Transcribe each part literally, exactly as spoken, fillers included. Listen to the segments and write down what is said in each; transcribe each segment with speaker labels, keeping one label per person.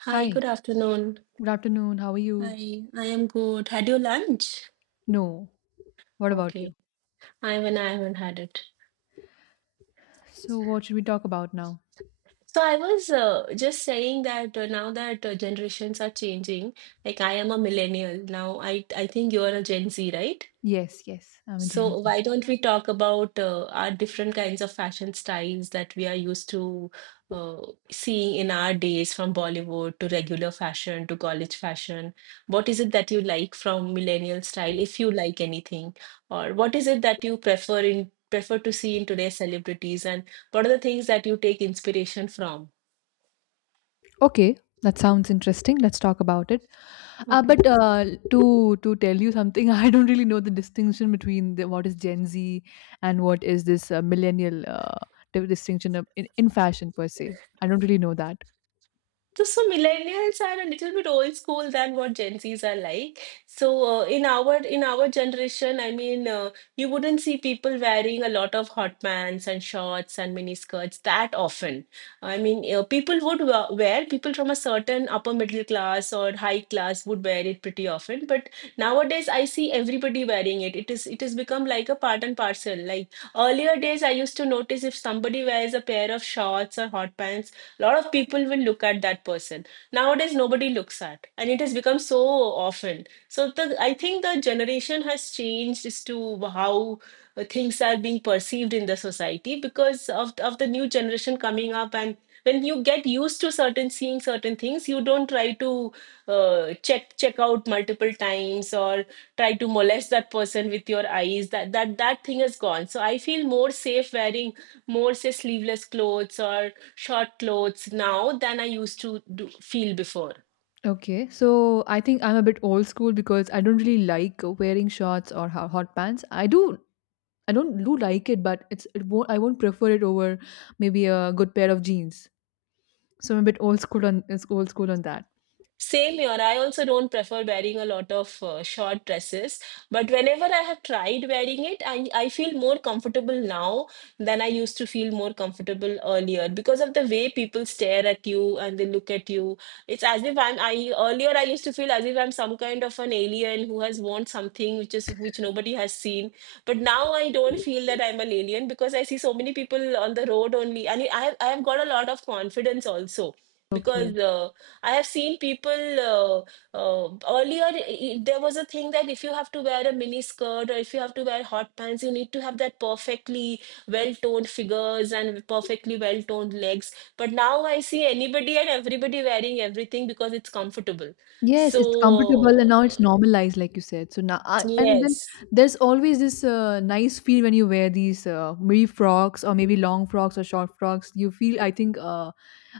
Speaker 1: Hi,
Speaker 2: Hi,
Speaker 1: good afternoon.
Speaker 2: good afternoon. How are you?
Speaker 1: Hi, I am good. Had your lunch?
Speaker 2: No. What about
Speaker 1: Okay,
Speaker 2: you?
Speaker 1: I mean, I haven't had it.
Speaker 2: So, what should we talk about now?
Speaker 1: So I was uh, just saying that uh, now that uh, generations are changing, like I am a millennial now. I I think you are a Gen Z, right?
Speaker 2: Yes, yes, I'm a Gen
Speaker 1: So
Speaker 2: Z.
Speaker 1: why don't we talk about uh, our different kinds of fashion styles that we are used to uh, seeing in our days, from Bollywood to regular fashion to college fashion? What is it that you like from millennial style, if you like anything, or what is it that you prefer in prefer to see in today's celebrities, and what are the things that you take inspiration from?
Speaker 2: Okay, that sounds interesting. Let's talk about it. Uh,
Speaker 1: Okay.
Speaker 2: but uh, to to tell you something, I don't really know the distinction between the, what is Gen Z and what is this uh, millennial uh, di- distinction of, in, in fashion per se. I don't really know that.
Speaker 1: So, so millennials are a little bit old school than what Gen Zs are like. So uh, in our in our generation, I mean, uh, you wouldn't see people wearing a lot of hot pants and shorts and mini skirts that often. I mean, uh, people would wa- wear people from a certain upper middle class or high class would wear it pretty often. But nowadays, I see everybody wearing it. It is it has become like a part and parcel. Like earlier days, I used to notice if somebody wears a pair of shorts or hot pants, a lot of people will look at that person. Nowadays nobody looks at, and it has become so often. So the I think the generation has changed as to how uh, things are being perceived in the society because of of the new generation coming up. And when you get used to certain seeing certain things, you don't try to uh, check check out multiple times or try to molest that person with your eyes. That that that thing is gone. So I feel more safe wearing more say sleeveless clothes or short clothes now than I used to do, feel before.
Speaker 2: Okay, so I think I'm a bit old school because I don't really like wearing shorts or ho- hot pants. I do, I don't do like it, but it's it won't, I won't prefer it over maybe a good pair of jeans. So I'm a bit old school on is old school on that.
Speaker 1: Same here. I also don't prefer wearing a lot of uh, short dresses, but whenever I have tried wearing it, I, I feel more comfortable now than I used to feel more comfortable earlier, because of the way people stare at you and they look at you. It's as if I'm I earlier I used to feel as if I'm some kind of an alien who has worn something which is which nobody has seen. But now I don't feel that I'm an alien, because I see so many people on the road only, and I have I have got a lot of confidence also
Speaker 2: Okay.
Speaker 1: because. Uh, I have seen people uh, uh, earlier. i- There was a thing that if you have to wear a mini skirt or if you have to wear hot pants, you need to have that perfectly well-toned figures and perfectly well-toned legs. But now I see anybody and everybody wearing everything because it's comfortable.
Speaker 2: Yes, it's comfortable and
Speaker 1: So,
Speaker 2: now it's normalized, like you said. So now, I, and then
Speaker 1: yes.
Speaker 2: there's always this uh, nice feel when you wear these uh, maybe frocks or maybe long frocks or short frocks. You feel, I think, uh,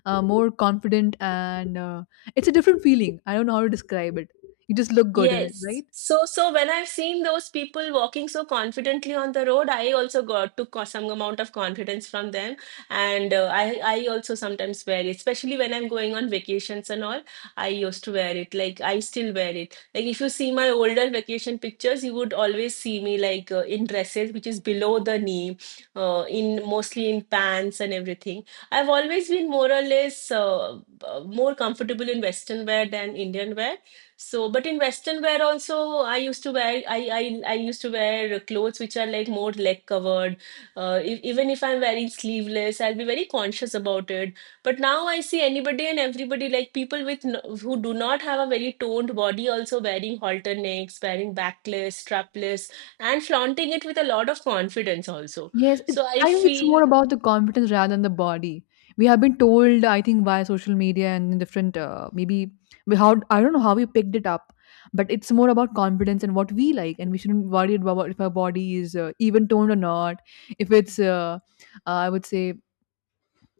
Speaker 2: uh, more confident, and uh, it's a different feeling. I don't know how to describe it. You just look good in it,
Speaker 1: Yes.
Speaker 2: right?
Speaker 1: So, so when I've seen those people walking so confidently on the road, I also got took co- some amount of confidence from them, and uh, I I also sometimes wear it, especially when I'm going on vacations and all. I used to wear it. Like I still wear it. Like if you see my older vacation pictures, you would always see me like uh, in dresses, which is below the knee, uh, in mostly in pants and everything. I've always been more or less uh, b- uh, more comfortable in Western wear than Indian wear. So, but in Western wear also, I used to wear I I I used to wear clothes which are like more leg covered. Uh, if, even if I'm wearing sleeveless, I'll be very conscious about it. But now I see anybody and everybody like people with n who do not have a very toned body also wearing halter necks, wearing backless, strapless, and flaunting it with a lot of confidence also.
Speaker 2: Yes, it,
Speaker 1: So I
Speaker 2: I think it's more
Speaker 1: feel.
Speaker 2: about the confidence rather than the body. We have been told, I think, via social media and different, uh, maybe we- how, I don't know how we picked it up. But it's more about confidence and what we like, and we shouldn't worry about if our body is uh, even toned or not, if it's uh, uh, I would say,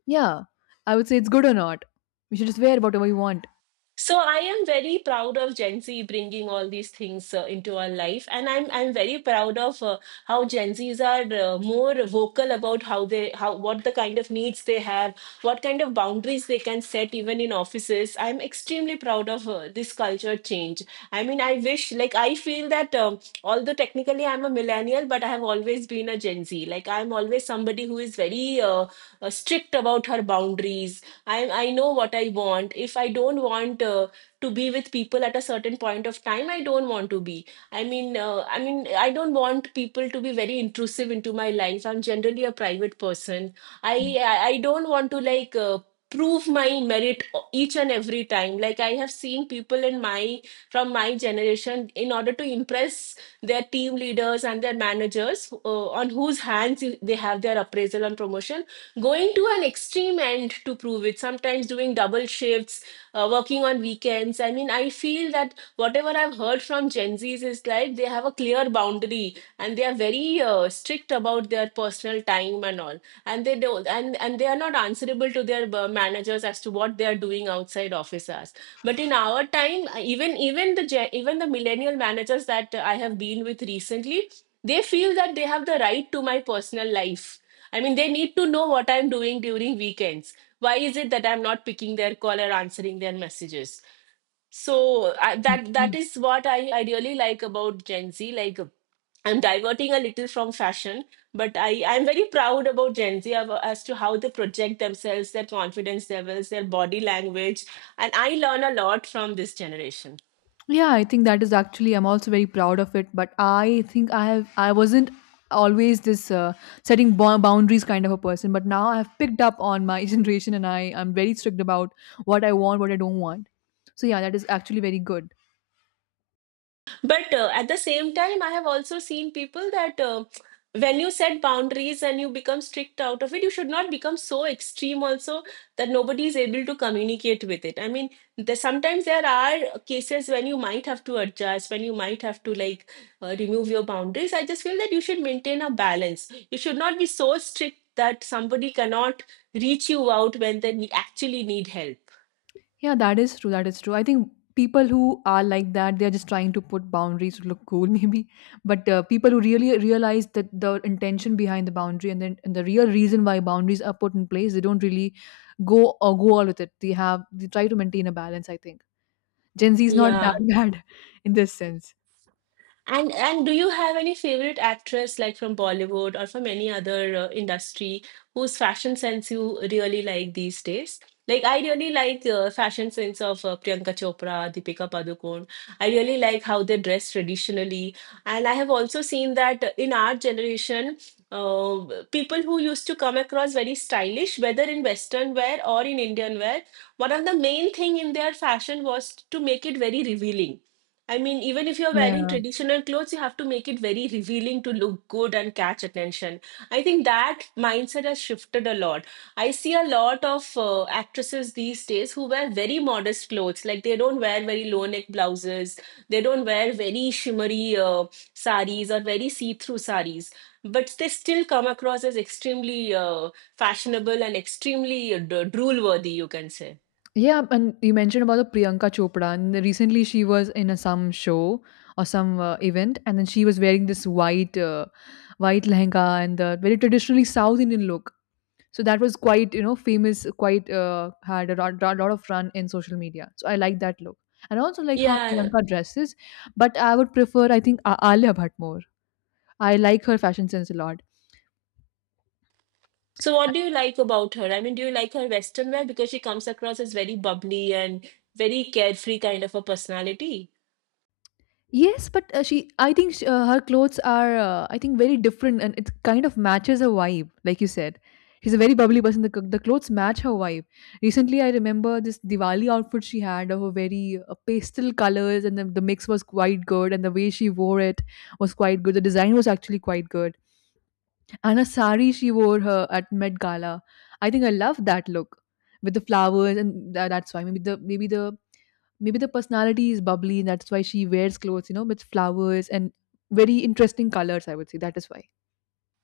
Speaker 2: yeah, I would say it's good or not. We should just wear whatever we want.
Speaker 1: So I am very proud of Gen Z bringing all these things uh, into our life, and I'm I'm very proud of uh, how Gen Zs are uh, more vocal about how they how what the kind of needs they have, what kind of boundaries they can set even in offices. I'm extremely proud of uh, this culture change. I mean, I wish, like I feel that um, although technically I'm a millennial, but I have always been a Gen Z. Like I'm always somebody who is very uh, uh, strict about her boundaries. I I know what I want. If I don't want uh, to be with people at a certain point of time, I don't want to be. I mean, uh, I mean, I don't want people to be very intrusive into my life. I'm generally a private person. I I I don't want to like. Uh, prove my merit o- each and every time. Like I have seen people in my from my generation, in order to impress their team leaders and their managers, uh, on whose hands they have their appraisal and promotion, going to an extreme end to prove it, sometimes doing double shifts, uh, working on weekends. I mean, I feel that whatever I've heard from Gen Z's is like they have a clear boundary and they are very uh, strict about their personal time and all, and they don't and and they are not answerable to their uh, managers as to what they are doing outside office hours. But in our time, uh, even even the gen- even the millennial managers that I have been with recently, they feel that they have the right to my personal life. I mean, they need to know what I'm doing during weekends. Why is it that I'm not picking their call or answering their messages? So I, that that is what I, I really like about Gen Z. Like I'm diverting a little from fashion, but I I'm very proud about Gen Z ab- as to how they project themselves, their confidence levels, their body language, and I learn a lot from this generation.
Speaker 2: Yeah, I think that is actually I'm also very proud of it. But I think I have I wasn't always this uh, setting bo- boundaries kind of a person, but now I've picked up on my generation, and I I'm very strict about what I want, what I don't want. So yeah, that is actually very good.
Speaker 1: But uh, at the same time, I have also seen people that uh, when you set boundaries and you become strict out of it, you should not become so extreme also that nobody is able to communicate with it. I mean, there, sometimes there are cases when you might have to adjust, when you might have to like uh, remove your boundaries. I just feel that you should maintain a balance. You should not be so strict that somebody cannot reach you out when they ne- actually need help.
Speaker 2: Yeah, that is true. That is true. I think people who are like that, they're just trying to put boundaries to look cool, maybe. But uh, people who really realize that the intention behind the boundary, and then and the real reason why boundaries are put in place, they don't really go or go all with it. They have they try to maintain a balance. I think Gen Z is not that
Speaker 1: Yeah.
Speaker 2: bad in this sense.
Speaker 1: And and do you have any favorite actress like from Bollywood or from any other uh, industry whose fashion sense you really like these days? Like I really like the fashion sense of uh, Priyanka Chopra, Deepika Padukone. I really like how they dress traditionally, and I have also seen that in our generation, uh, people who used to come across very stylish, whether in Western wear or in Indian wear, one of the main thing in their fashion was to make it very revealing. I mean, even if you're wearing
Speaker 2: Yeah.
Speaker 1: traditional clothes, you have to make it very revealing to look good and catch attention. I think that mindset has shifted a lot. I see a lot of uh, actresses these days who wear very modest clothes. Like they don't wear very low neck blouses, they don't wear very shimmery uh, saris or very see through saris. But they still come across as extremely uh, fashionable and extremely uh, drool worthy, you can say.
Speaker 2: Yeah, and you mentioned about the Priyanka Chopra, and recently she was in a, some show or some uh, event, and then she was wearing this white, uh, white lehenga and the very traditionally South Indian look. So that was quite, you know, famous. Quite uh, had a lot, lot lot of run in social media. So I like that look, and I also like how
Speaker 1: Yeah.
Speaker 2: Priyanka dresses. But I would prefer, I think, A- Alia Bhatt more. I like her fashion sense a lot.
Speaker 1: So, what do you like about her? I mean, do you like her Western wear because she comes across as very bubbly and very carefree kind of a personality?
Speaker 2: Yes, but uh, she, I think, sh uh, her clothes are, uh, I think, very different, and it kind of matches her vibe, like you said. She's a very bubbly person. The, c- the clothes match her vibe. Recently, I remember this Diwali outfit she had of a very uh, pastel colors, and the, the mix was quite good, and the way she wore it was quite good. The design was actually quite good, and a sari she wore her at Met Gala. I think I love that look with the flowers, and tha- that's why maybe the maybe the maybe the personality is bubbly, and that's why she wears clothes, you know, with flowers and very interesting colors. I would say that is why.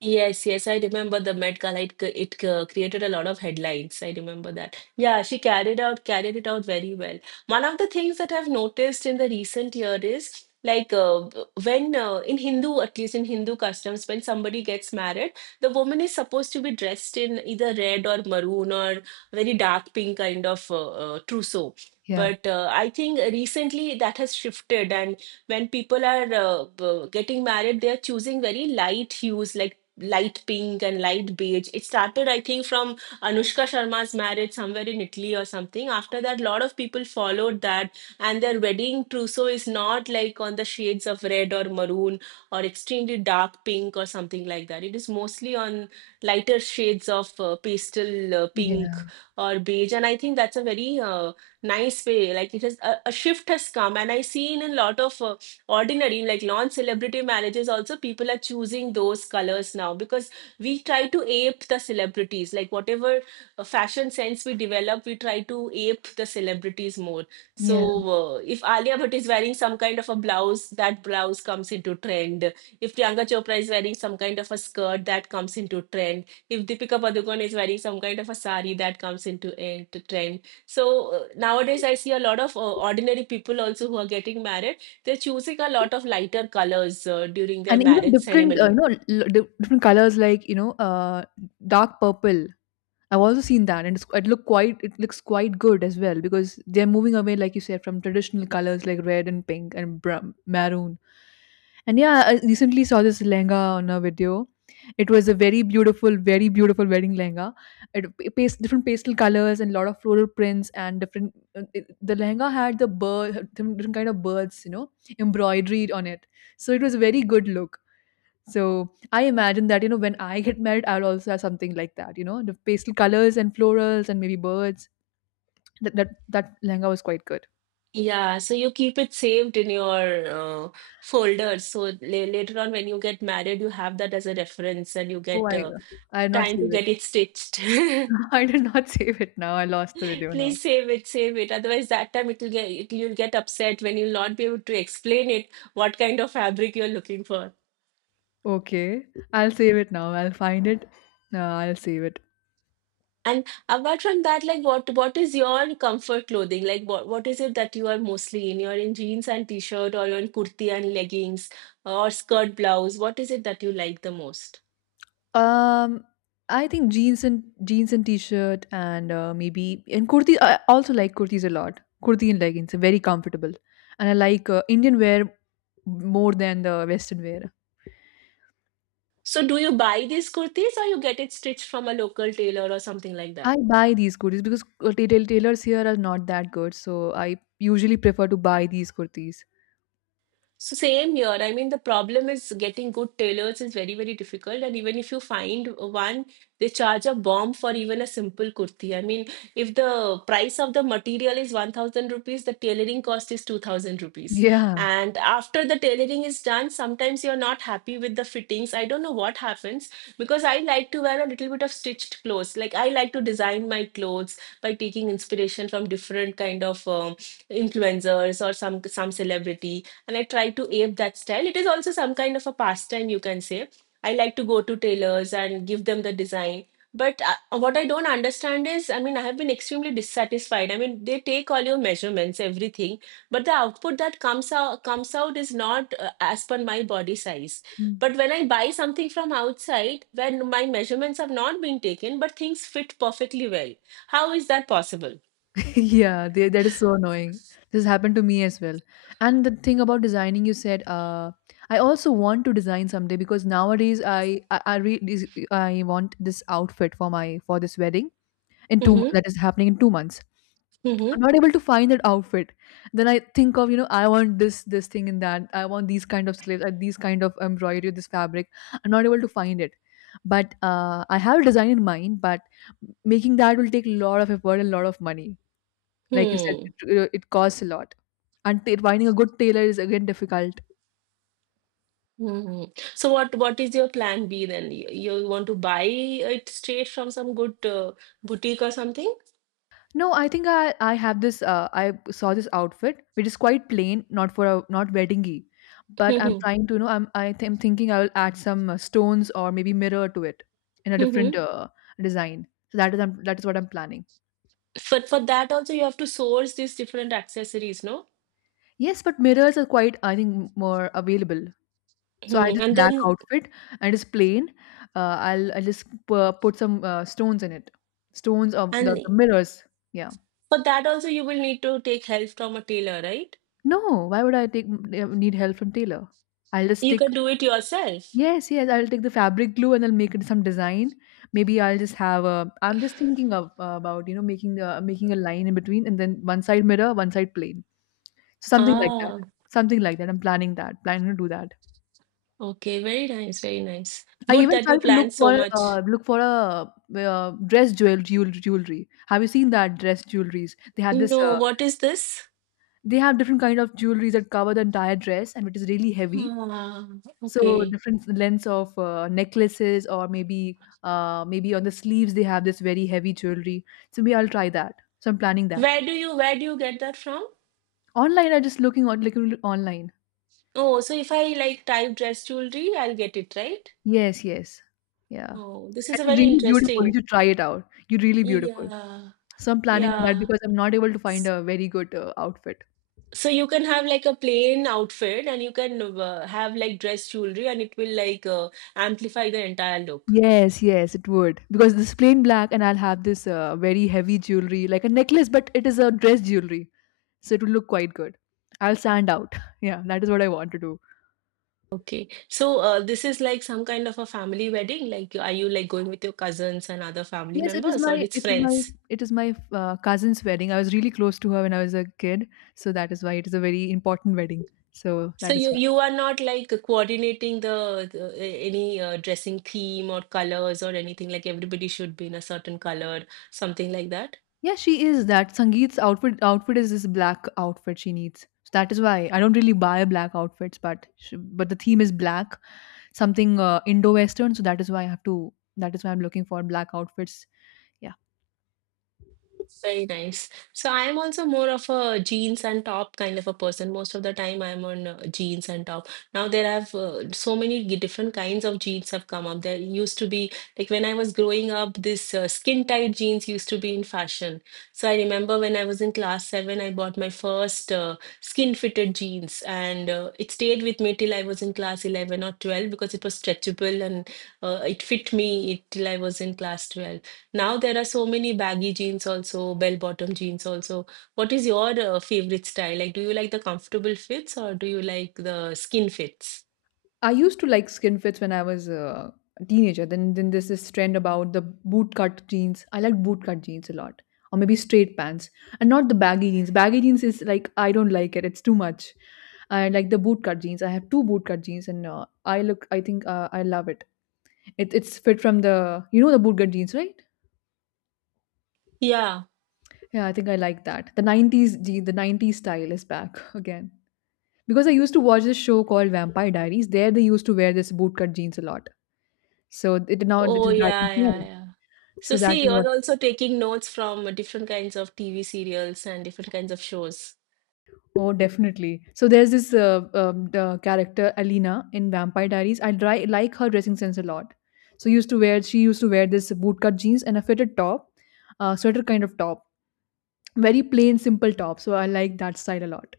Speaker 1: Yes, yes, I remember the Met Gala. It, c- it c- created a lot of headlines. I remember that. Yeah, she carried out carried it out very well. One of the things that I've noticed in the recent year is like uh, when uh, in Hindu, at least in Hindu customs, when somebody gets married, the woman is supposed to be dressed in either red or maroon or very dark pink kind of uh, uh, trousseau.
Speaker 2: Yeah,
Speaker 1: But uh, I think recently that has shifted, and when people are uh, b- getting married, they are choosing very light hues like light pink and light beige. It started, I think, from Anushka Sharma's marriage somewhere in Italy or something. After that, a lot of people followed that, and their wedding trousseau is not like on the shades of red or maroon or extremely dark pink or something like that. It is mostly on lighter shades of uh, pastel uh,
Speaker 2: yeah,
Speaker 1: pink or beige, and I think that's a very uh, nice way. Like it has a, a shift has come, and I see in a lot of uh, ordinary like non celebrity marriages also people are choosing those colors now because we try to ape the celebrities like whatever uh, fashion sense we develop we try to ape the celebrities more
Speaker 2: yeah.
Speaker 1: so uh, if Alia Bhatt is wearing some kind of a blouse that blouse comes into trend if Priyanka Chopra is wearing some kind of a skirt that comes into trend if Deepika Padukone is wearing some kind of a sari that comes into, into trend so uh, nowadays I see a lot of uh, ordinary people also who are getting married they're choosing a lot of lighter colors uh, during their
Speaker 2: And even
Speaker 1: marriage
Speaker 2: different, uh, you
Speaker 1: ceremony.
Speaker 2: know, l- di- different colors like you know, uh, dark purple. I've also seen that, and it's, it look quite it looks quite good as well because they're moving away, like you said, from traditional colors like red and pink and br- maroon. And yeah, I recently saw this lehenga on a video. It was a very beautiful, very beautiful wedding lehenga. It p- pas- different pastel colors and a lot of floral prints and different. uh, It, the lehenga had the bird, different different kind of birds, you know, embroidered on it. So it was a very good look, so I imagine that, you know, when I get married, I'll also have something like that, you know, the pastel colors and florals and maybe birds. That that, that lehenga was quite good.
Speaker 1: Yeah, so you keep it saved in your uh, folder. So la- later on, when you get married, you have that as a reference and you
Speaker 2: Oh,
Speaker 1: get
Speaker 2: I
Speaker 1: uh,
Speaker 2: I did not
Speaker 1: time to
Speaker 2: save it.
Speaker 1: get it stitched.
Speaker 2: I did not save it now. I lost the video now.
Speaker 1: Please save it, save it. Otherwise, that time it'll get, it, you'll get upset when you'll not be able to explain it, what kind of fabric you're looking for.
Speaker 2: Okay, I'll save it now. I'll find it. Uh, I'll save it.
Speaker 1: And apart from that, like what what is your comfort clothing? Like what what is it that you are mostly in? You're in jeans and t-shirt or you're in kurti and leggings or skirt blouse. What is it that you like the most?
Speaker 2: Um, I think jeans and jeans and t-shirt and uh, maybe and kurti. I also like kurtis a lot. Kurti and leggings are very comfortable, and I like uh, Indian wear more than the Western wear.
Speaker 1: So do you buy these kurtis or you get it stitched from a local tailor or something like
Speaker 2: I
Speaker 1: that?
Speaker 2: buy these kurtis because uh, tail- tailors here are not that good, so I usually prefer to buy these kurtis.
Speaker 1: So same here. I mean, the problem is getting good tailors is very, very difficult. And even if you find one, they charge a bomb for even a simple kurti. I mean, if the price of the material is one thousand rupees, the tailoring cost is two thousand rupees.
Speaker 2: Yeah.
Speaker 1: And after the tailoring is done, sometimes you're not happy with the fittings. I don't know what happens because I like to wear a little bit of stitched clothes. Like I like to design my clothes by taking inspiration from different kind of um influencers or some some celebrity and I try to ape that style. It is also some kind of a pastime, you can say. I like to go to tailors and give them the design. But uh, what I don't understand is, I mean, I have been extremely dissatisfied. I mean, they take all your measurements, everything, but the output that comes out comes out is not uh, as per my body size.
Speaker 2: Mm.
Speaker 1: But when I buy something from outside, when my measurements have not been taken, but things fit perfectly well, how is that possible?
Speaker 2: Yeah, they, that is so annoying. This happened to me as well. And the thing about designing, you said, uh, I also want to design someday because nowadays I I, I, re- this- I want this outfit for my for this wedding in two m-
Speaker 1: Mm-hmm.
Speaker 2: that is happening in two months. I'm
Speaker 1: Mm-hmm.
Speaker 2: not able to find that outfit. Then I think of, you know, I want this, this thing and that. I want these kind of slaves, uh, these kind of embroidery, this fabric. I'm not able to find it. But uh, I have a design in mind, but making that will take a lot of effort and a lot of money. Like you said,
Speaker 1: Hmm.
Speaker 2: it, uh, it costs a lot. And t- finding a good tailor is again difficult.
Speaker 1: Hmm. So what what is your plan B then? You, you want to buy it straight from some good uh, boutique or something?
Speaker 2: No, I think I I have this uh, I saw this outfit which is quite plain, not for a not weddingy, but I'm
Speaker 1: Hmm.
Speaker 2: trying to you know I'm I th- am thinking I'll add some uh, stones or maybe mirror to it in a different
Speaker 1: Hmm.
Speaker 2: uh, design. So that is I'm, that is what I'm planning.
Speaker 1: But for that also you have to source these different accessories, no?
Speaker 2: Yes, but mirrors are quite, I think, more available. So I have
Speaker 1: Hmm.
Speaker 2: this
Speaker 1: And
Speaker 2: black
Speaker 1: then
Speaker 2: outfit and it's plain. Uh, I'll I'll just uh, put some uh, stones in it, stones of the,
Speaker 1: and
Speaker 2: the mirrors. Yeah.
Speaker 1: for that also you will need to take help from a tailor, right?
Speaker 2: No, why would I take need help from tailor? I'll just
Speaker 1: You
Speaker 2: stick.
Speaker 1: can do it yourself.
Speaker 2: Yes, yes, I'll take the fabric glue, and I'll make it some design. Maybe I'll just have a I'm just thinking of uh, about, you know, making a making a line in between, and then one side mirror, one side plain. Something like that.
Speaker 1: Ah,
Speaker 2: Something like that. I'm planning that. Planning to do that.
Speaker 1: okay, very nice, very nice.
Speaker 2: I
Speaker 1: Good
Speaker 2: even
Speaker 1: that you
Speaker 2: tried to look
Speaker 1: plan so
Speaker 2: for
Speaker 1: much.
Speaker 2: uh, look for a uh, dress jewel jewel jewelry. Have you seen that dress jewelries? They have this
Speaker 1: No,
Speaker 2: uh,
Speaker 1: what is this?
Speaker 2: they have different kind of jewelries that cover the entire dress, and it is really heavy.
Speaker 1: Ah,
Speaker 2: So
Speaker 1: okay.
Speaker 2: different lengths of uh, necklaces, or maybe uh, maybe on the sleeves they have this very heavy jewelry. So maybe I'll try that. So I'm planning that.
Speaker 1: Where do you where do you get that from?
Speaker 2: Online, I'm just looking on looking online.
Speaker 1: Oh, so if I like type dress jewelry, I'll get it, right?
Speaker 2: Yes, yes, yeah.
Speaker 1: Oh, this is
Speaker 2: And
Speaker 1: a
Speaker 2: it's
Speaker 1: very
Speaker 2: really beautiful. You
Speaker 1: interesting.
Speaker 2: should try it out. You're really beautiful.
Speaker 1: Yeah,
Speaker 2: So I'm planning on that
Speaker 1: yeah.
Speaker 2: because I'm not able to find
Speaker 1: S-
Speaker 2: a very good uh, outfit.
Speaker 1: So you can have like a plain outfit and you can uh, have like dress jewelry and it will like uh, amplify the entire look.
Speaker 2: Yes, yes, it would. Because this plain black, and I'll have this uh, very heavy jewelry, like a necklace, but it is a dress jewelry. So it will look quite good. I'll stand out. Yeah, that is what I want to do.
Speaker 1: Okay. So uh, this is like some kind of a family wedding. Like, are you like going with your cousins and other family
Speaker 2: Yes, it is
Speaker 1: members or
Speaker 2: my
Speaker 1: it's
Speaker 2: it is my
Speaker 1: friends?
Speaker 2: it is my uh, cousin's wedding. I was really close to her when I was a kid, so that is why it is a very important wedding. So
Speaker 1: So
Speaker 2: that is
Speaker 1: you
Speaker 2: why.
Speaker 1: you are not like coordinating the, the a- any uh, dressing theme or colors or anything like everybody should be in a certain color, something like that.
Speaker 2: Yeah, she is that Sangeet's outfit outfit is this black outfit she needs. So that is why I don't really buy black outfits, but sh but the theme is black, something uh, Indo-Western. So that is why I have to. That is why I'm looking for black outfits. Yeah.
Speaker 1: Very nice. So I am also more of a jeans and top kind of a person. Most of the time I'm on uh, jeans and top. Now there have uh, so many g- different kinds of jeans have come up. There used to be like when I was growing up, this uh, skin tight jeans used to be in fashion. So I remember when I was in class seven, I bought my first uh, skin fitted jeans, and uh, it stayed with me till I was in class eleven or twelve because it was stretchable and uh, it fit me till I was in class twelve. Now there are so many baggy jeans also, bell-bottom jeans also. What is your uh, favorite style? Like, do you like the comfortable fits or do you like the skin fits?
Speaker 2: I used to like skin fits when I was uh, a teenager. Then then there's this trend about the boot cut jeans. I like boot cut jeans a lot. Or maybe straight pants. And not the baggy jeans. Baggy jeans is like I don't like it. It's too much. I like the boot cut jeans. I have two boot cut jeans, and uh, I look I think uh, I love it. it. It's fit from the you know the boot cut jeans, right?
Speaker 1: Yeah.
Speaker 2: Yeah, I think I like that. The nineties jean, the nineties style is back again. Because I used to watch this show called Vampire Diaries. There they used to wear this bootcut jeans a lot. So it now it
Speaker 1: Oh,
Speaker 2: is back in
Speaker 1: yeah, yeah,
Speaker 2: trend.
Speaker 1: yeah. So
Speaker 2: So that
Speaker 1: see,
Speaker 2: is what.
Speaker 1: you're also taking notes from different kinds of T V serials and different kinds of shows.
Speaker 2: Oh, definitely. So there's this uh, um, the character Alina in Vampire Diaries. I dri- like her dressing sense a lot. So used to wear she used to wear this bootcut jeans and a fitted top, uh, sweater kind of top, very plain simple top. So I like that style a lot.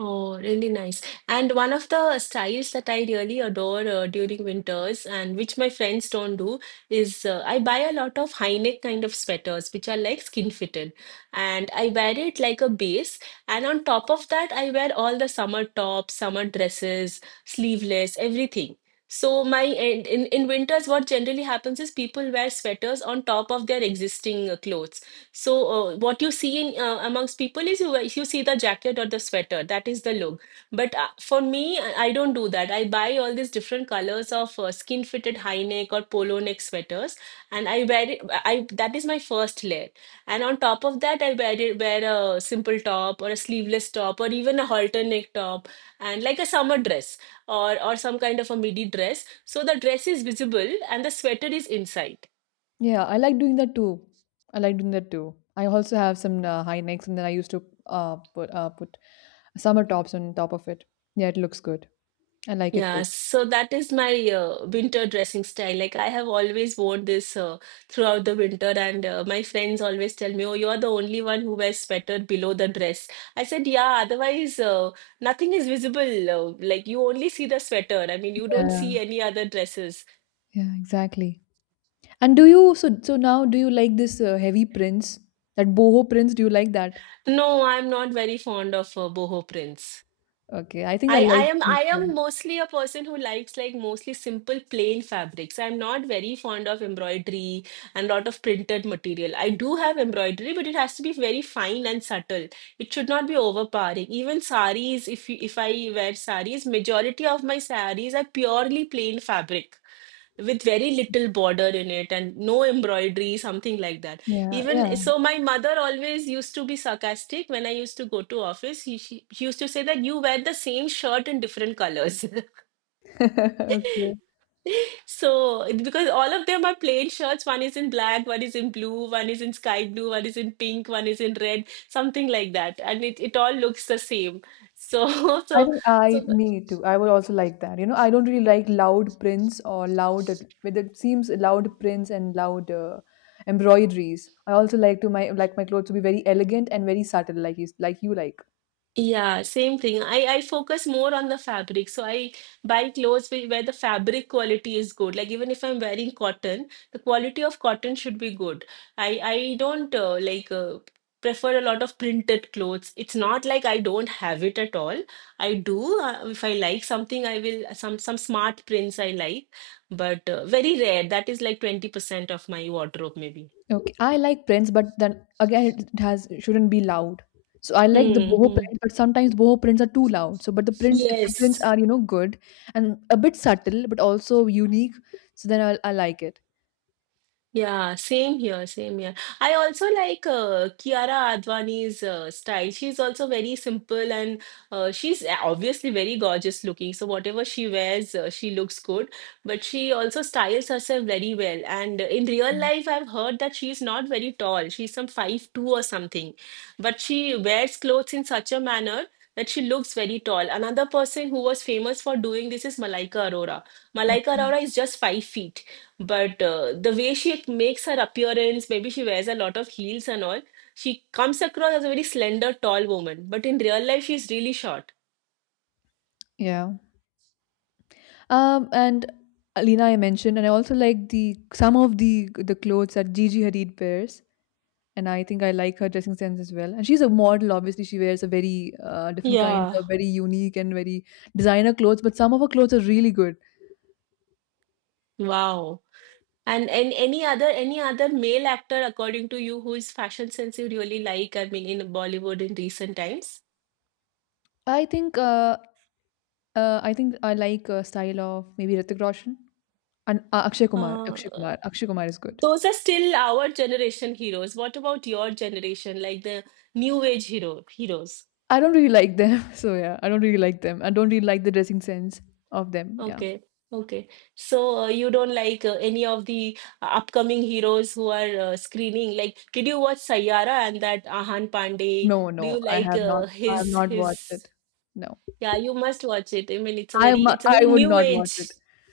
Speaker 1: Oh, really nice. And one of the styles that I really adore uh, during winters and which my friends don't do is uh, I buy a lot of high neck kind of sweaters, which are like skin fitted. And I wear it like a base. And on top of that, I wear all the summer tops, summer dresses, sleeveless, everything. So my in, in in winters, what generally happens is people wear sweaters on top of their existing uh, clothes. So, uh, what you see in uh, amongst people is you, you see the jacket or the sweater. That is the look. But uh, for me, I I don't do that. I buy all these different colors of uh, skin fitted high neck or polo neck sweaters, and I wear it. I That is my first layer. And on top of that, I wear it, wear a simple top or a sleeveless top or even a halter neck top and like a summer dress or or some kind of a midi dress. So the dress is visible and the sweater is inside.
Speaker 2: Yeah, I like doing that too. I like doing that too. I also have some uh, high necks, and then I used to uh, put uh, put summer tops on top of it. Yeah, it looks good. I like it
Speaker 1: Yeah,
Speaker 2: too.
Speaker 1: so that is my uh, winter dressing style. Like I have always worn this uh, throughout the winter, and uh, my friends always tell me, "Oh, you're the only one who wears sweater below the dress." I said, "Yeah, otherwise uh, nothing is visible. Uh, like you only see the sweater. I mean, you don't
Speaker 2: Yeah,
Speaker 1: see any other dresses."
Speaker 2: yeah, exactly. And do you so so now do you like this uh, heavy prints? That boho prints, do you like that?
Speaker 1: No, I'm not very fond of uh, boho prints.
Speaker 2: Okay, I think I
Speaker 1: I,
Speaker 2: like
Speaker 1: I am
Speaker 2: these
Speaker 1: I am
Speaker 2: prints.
Speaker 1: mostly a person who likes like mostly simple plain fabrics. I'm not very fond of embroidery and lot of printed material. I do have embroidery, but it has to be very fine and subtle. It should not be overpowering. Even saris, if you, if I wear saris, majority of my saris are purely plain fabric with very little border in it and no embroidery, something like that.
Speaker 2: Yeah, yeah.
Speaker 1: Even so, my mother always used to be sarcastic when I used to go to office. She, she, she used to say that you wear the same shirt in different colors.
Speaker 2: Okay.
Speaker 1: So, it- because all of them are plain shirts, one is in black, one is in blue, one is in sky blue, one is in pink, one is in red, something like that. And it, it all looks the same. So,
Speaker 2: I
Speaker 1: so,
Speaker 2: think
Speaker 1: so
Speaker 2: I Me too. I would also like that. You know, I don't really like loud prints or loud with it seems loud prints and loud uh, embroideries. I also like to my like my clothes to be very elegant and very subtle, like you like, you like.
Speaker 1: Yeah, same thing. I I focus more on the fabric. So I buy clothes where where the fabric quality is good. Like even if I'm wearing cotton, the quality of cotton should be good. I I don't uh, like uh, prefer a lot of printed clothes. It's not like I don't have it at all. I do. Uh, if I like something, I will some some smart prints I like, but uh, very rare. That is like twenty percent of my wardrobe maybe.
Speaker 2: Okay, I like prints, but then again, it it has it shouldn't be loud. So I like the
Speaker 1: Hmm.
Speaker 2: boho
Speaker 1: Hmm.
Speaker 2: print, but sometimes boho prints are too loud. So, but the prints, if the prints
Speaker 1: Yes.
Speaker 2: are you know good and a bit subtle, but also unique, so then I I like it.
Speaker 1: Yeah, same here, same here. I also like uh, Kiara Advani's uh, style. She's also very simple and uh, she's a- obviously very gorgeous looking. So whatever she wears, uh, she looks good. But she also styles herself very well. And in real life, I've heard that she's not very tall. She's some five two or something. But she wears clothes in such a manner that she looks very tall. Another person who was famous for doing this is Malaika Arora. Malaika
Speaker 2: Mm.
Speaker 1: Arora is just five feet. But uh, the way she makes her appearance, maybe she wears a lot of heels and all, she comes across as a very slender, tall woman. But in real life, she's really short.
Speaker 2: Yeah. Um, and Alina, I mentioned, and I also like the some of the the clothes that Gigi Hadid wears, and I think I like her dressing sense as well. And she's a model, obviously. She wears a very uh, different kinds
Speaker 1: Yeah.
Speaker 2: of very unique and very designer clothes, but some of her clothes are really good.
Speaker 1: Wow. And and any other any other male actor, according to you, whose fashion sense you really like? I mean, in Bollywood in recent times,
Speaker 2: I think uh, Uh, I think I like a style of maybe Hrithik Roshan and uh, Akshay Kumar. Akshay
Speaker 1: uh,
Speaker 2: Kumar. Akshay Kumar is good.
Speaker 1: those are still our generation heroes. What about your generation, like the new age hero heroes?
Speaker 2: I don't really like them. So yeah, I don't really like them. I don't really like the dressing sense of them. Yeah.
Speaker 1: Okay, okay. So uh, you don't like uh, any of the uh, upcoming heroes who are uh, screening. Like, did you watch Sayyara and that Ahan Pandey?
Speaker 2: No,
Speaker 1: Do
Speaker 2: no,
Speaker 1: you
Speaker 2: I
Speaker 1: like
Speaker 2: have not.
Speaker 1: uh,
Speaker 2: I have
Speaker 1: his
Speaker 2: not watched
Speaker 1: his?
Speaker 2: it. No,
Speaker 1: Yeah, you must watch it. I mean, it's a
Speaker 2: I
Speaker 1: very
Speaker 2: mu-
Speaker 1: it's a
Speaker 2: I
Speaker 1: very
Speaker 2: would
Speaker 1: new
Speaker 2: not watch it.
Speaker 1: age.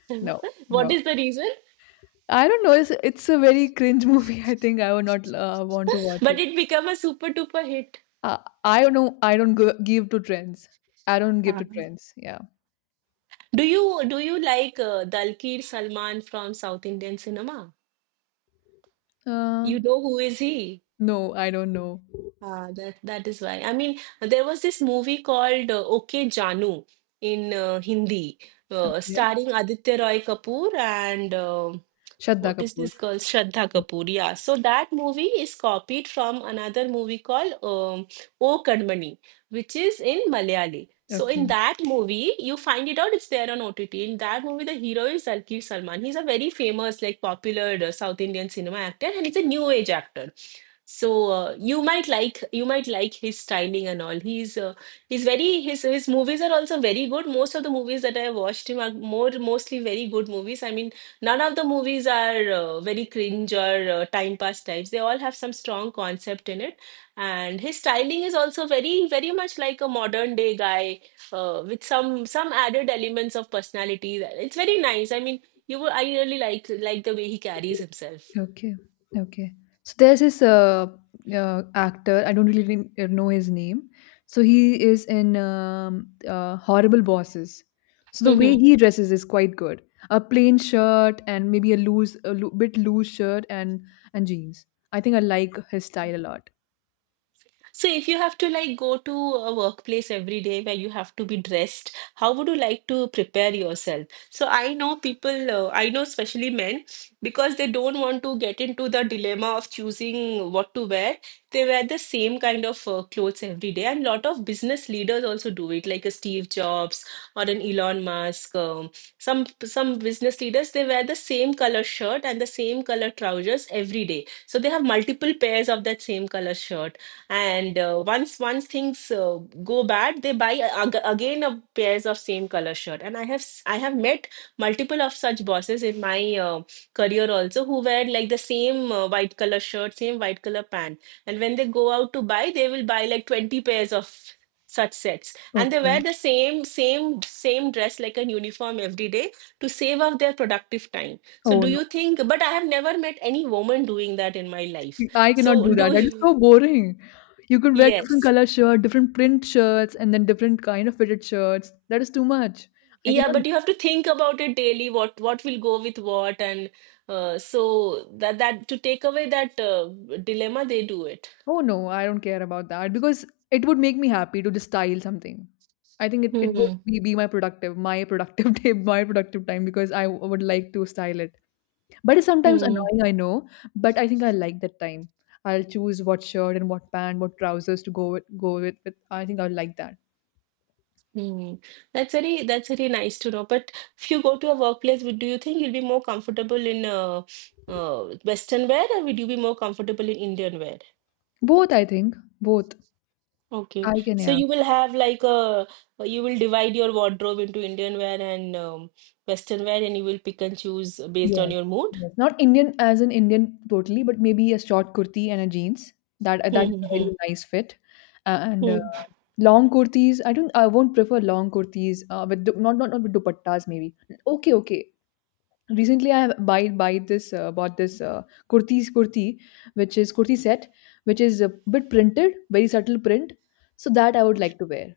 Speaker 2: No,
Speaker 1: What
Speaker 2: no.
Speaker 1: is the reason?
Speaker 2: I don't know. It's it's a very cringe movie. I think I would not uh, want to watch
Speaker 1: But
Speaker 2: it.
Speaker 1: it became a super duper hit.
Speaker 2: Uh, I don't know. I don't go, give to trends. I don't give to
Speaker 1: Ah.
Speaker 2: trends. Yeah.
Speaker 1: Do you do you like uh, Dalkir Salman from South Indian cinema?
Speaker 2: Uh,
Speaker 1: You know who is he?
Speaker 2: no, I don't know.
Speaker 1: Ah, that that is why. I mean, there was this movie called uh, OK Janu in uh, Hindi, uh,
Speaker 2: Okay.
Speaker 1: starring Aditya Roy Kapoor and uh,
Speaker 2: Shraddha
Speaker 1: what is
Speaker 2: Kapoor.
Speaker 1: this girl? Shraddha
Speaker 2: Sure.
Speaker 1: Kapoor. Yeah. So that movie is copied from another movie called um, O Kadmani, which is in Malayali. So
Speaker 2: Okay,
Speaker 1: in that movie, you find it out. It's there on O T T. In that movie, the hero is Zalki Salman. He's a very famous, like popular uh, South Indian cinema actor, and he's a new age actor. So uh, you might like you might like his styling and all. He's uh, he's very his his movies are also very good. Most of the movies that I watched him are more mostly very good movies. I mean. None of the movies are uh, very cringe or uh, time pass types. They all have some strong concept in it. And his styling is also very, very much like a modern day guy uh, with some some added elements of personality. It's very nice. I mean, you will, I really like like the way he carries himself.
Speaker 2: okay, okay. So there's this uh, uh actor. I don't really n- uh, know his name. So he is in um, uh, Horrible Bosses. So the way he dresses is quite good. A plain shirt and maybe a loose, a loo- bit loose shirt and and jeans. I think I like his style a lot.
Speaker 1: So if you have to like go to a workplace every day where you have to be dressed, how would you like to prepare yourself? So I know people, uh, I know especially men, because they don't want to get into the dilemma of choosing what to wear. They wear the same kind of uh, clothes every day, and lot of business leaders also do it, like a Steve Jobs or an Elon Musk. Um, some some business leaders they wear the same color shirt and the same color trousers every day. So they have multiple pairs of that same color shirt and uh, once once things uh, go bad, they buy a- ag- again a pairs of same color shirt. And i have s- I have met multiple of such bosses in my uh, career also, who wear like the same uh, white color shirt, same white color pant, and when they go out to buy, they will buy like twenty pairs of such sets, and they wear
Speaker 2: Okay.
Speaker 1: the same same same dress like a uniform every day to save up their productive time. So
Speaker 2: Oh
Speaker 1: do
Speaker 2: no,
Speaker 1: you think, but I have never met any woman doing that in my life.
Speaker 2: I
Speaker 1: So
Speaker 2: cannot do that.
Speaker 1: do
Speaker 2: That is
Speaker 1: you
Speaker 2: so boring. You can wear different
Speaker 1: yes.
Speaker 2: color shirt, different print shirts, and then different kind of fitted shirts. That is too much. I
Speaker 1: Yeah,
Speaker 2: cannot.
Speaker 1: but you have to think about it daily, what what will go with what, and uh, so that that to take away that uh, dilemma, they do it.
Speaker 2: Oh no, I don't care about that because it would make me happy to just style something. I think it, it would
Speaker 1: Hmm.
Speaker 2: be, be my productive, my productive day, my productive time because I w- would like to style it. But it's sometimes
Speaker 1: Hmm.
Speaker 2: annoying, I know, but I think I like that time. I'll choose what shirt and what pant, what trousers to go with go with, with I think I'll like that.
Speaker 1: Hmm. That's very that's very nice to know. But if you go to a workplace, would do you think you'll be more comfortable in uh, uh, Western wear, or would you be more comfortable in Indian wear?
Speaker 2: Both, I think. Both.
Speaker 1: Okay,
Speaker 2: I can,
Speaker 1: so
Speaker 2: yeah.
Speaker 1: you will have like a you will divide your wardrobe into Indian wear and um, Western wear, and you will pick and choose based on
Speaker 2: Yes,
Speaker 1: your mood.
Speaker 2: yes. Not Indian as an Indian totally, but maybe a short kurti and a jeans. That that is
Speaker 1: Hmm.
Speaker 2: a
Speaker 1: Hmm.
Speaker 2: very nice fit. And uh,
Speaker 1: Hmm.
Speaker 2: long kurtis, I don't I won't prefer long kurtis uh, with du- not not not with dupattas maybe. Okay, okay. Recently I have buy buy this uh, bought this uh, kurtis kurti, which is kurti set, which is a bit printed, very subtle print. So that I would like to wear.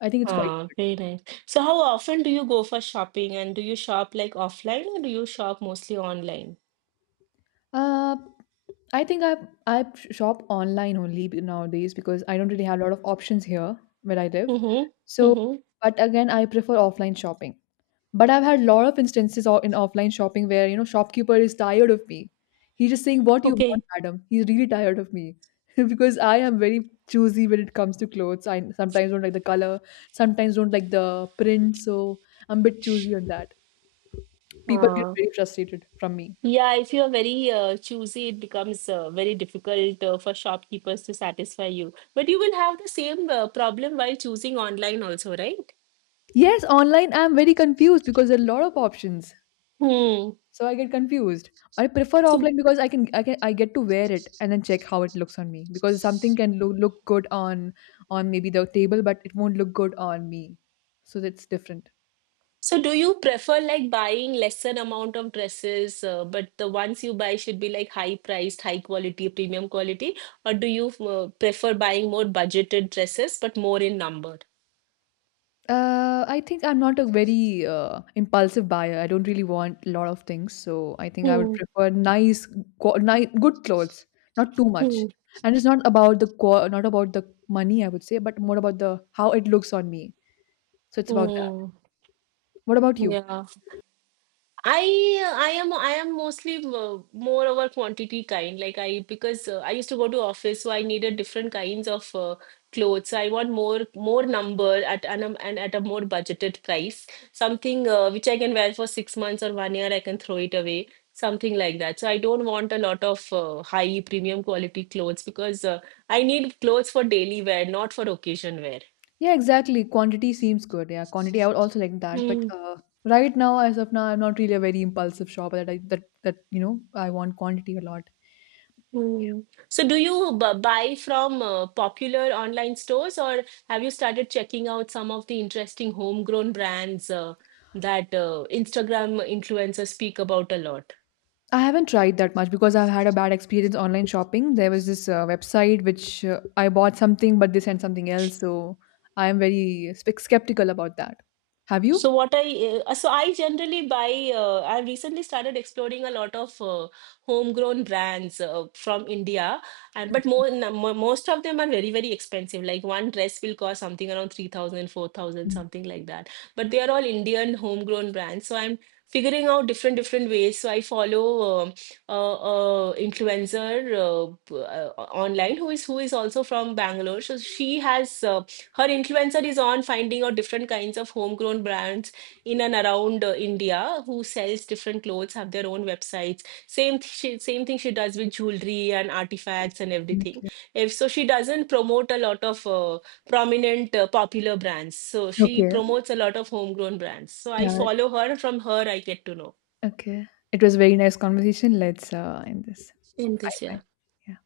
Speaker 2: I think it's quite
Speaker 1: Ah,
Speaker 2: good.
Speaker 1: very nice. So how often do you go for shopping, and do you shop like offline or do you shop mostly online?
Speaker 2: Uh, I think I I shop online only b- nowadays because I don't really have a lot of options here where I live.
Speaker 1: Mm-hmm.
Speaker 2: So,
Speaker 1: Mm-hmm.
Speaker 2: but again, I prefer offline shopping. But I've had a lot of instances o- in offline shopping where you know shopkeeper is tired of me. He's just saying what you want,
Speaker 1: Okay.
Speaker 2: madam. He's really tired of me because I am very choosy when it comes to clothes. I sometimes don't like the color, sometimes don't like the print, so I'm a bit choosy on that. People get
Speaker 1: Uh,
Speaker 2: very frustrated from me.
Speaker 1: yeah, if you're very uh, choosy, it becomes uh, very difficult uh, for shopkeepers to satisfy you. But you will have the same uh, problem while choosing online also, right?
Speaker 2: Yes, online I'm very confused because there are a lot of options.
Speaker 1: Hmm.
Speaker 2: So I get confused. I prefer
Speaker 1: So.
Speaker 2: offline because I can I can I get to wear it and then check how it looks on me because something can look look good on on maybe the table but it won't look good on me. So that's different.
Speaker 1: So do you prefer like buying lesser amount of dresses, uh, but the ones you buy should be like high priced, high quality, premium quality, or do you uh, prefer buying more budgeted dresses but more in number?
Speaker 2: Uh, I think I'm not a very uh, impulsive buyer. I don't really want a lot of things, so I think I would
Speaker 1: Hmm.
Speaker 2: prefer nice, qu- nice, good clothes, not too much.
Speaker 1: Hmm.
Speaker 2: And it's not about the qua not about the money, I would say, but more about the how it looks on me. So it's about that.
Speaker 1: Mm.
Speaker 2: What about you?
Speaker 1: Yeah. I uh, I am I am mostly uh, more of a quantity kind. Like I, because uh, I used to go to office, so I needed different kinds of uh, clothes. I want more more number at an um, and at a more budgeted price. Something uh, which I can wear for six months or one year, I can throw it away. Something like that. So I don't want a lot of uh, high premium quality clothes, because uh, I need clothes for daily wear, not for occasion wear.
Speaker 2: Yeah, exactly. Quantity seems good. Yeah, quantity. I would also like that. But uh, right now, as of now, I'm not really a very impulsive shopper. That I, that that you know, I want quantity a lot.
Speaker 1: Hmm. So, do you bu- buy from uh, popular online stores, or have you started checking out some of the interesting homegrown brands uh, that uh, Instagram influencers speak about a lot?
Speaker 2: I haven't tried that much because I've had a bad experience online shopping. There was this uh, website which uh, I bought something, but they sent something else. So I am very spec- skeptical about that. Have you?
Speaker 1: So what I uh, so I generally buy. Uh, I've recently started exploring a lot of uh, homegrown brands uh, from India, and but more, n- mo- most of them are very very expensive. Like one dress will cost something around three thousand, four thousand,
Speaker 2: Mm.
Speaker 1: something like that. But they are all Indian homegrown brands. So I'm figuring out different different ways. So I follow um a, a influencer uh, p- uh, online, who is who is also from Bangalore. So she has. Uh, her influencer is on finding out different kinds of homegrown brands in and around uh, India, who sells different clothes, have their own websites. Same th- she, same thing she does with jewelry and artifacts and everything. If so, she doesn't promote a lot of uh, prominent uh, popular brands. So
Speaker 2: Okay.
Speaker 1: she
Speaker 2: Okay.
Speaker 1: promotes a lot of homegrown brands. So I
Speaker 2: Yeah.
Speaker 1: follow her. From her, I get to know.
Speaker 2: Okay. It was a very nice conversation. Let's uh, end this.
Speaker 1: In this,
Speaker 2: Bye.
Speaker 1: yeah.
Speaker 2: Bye.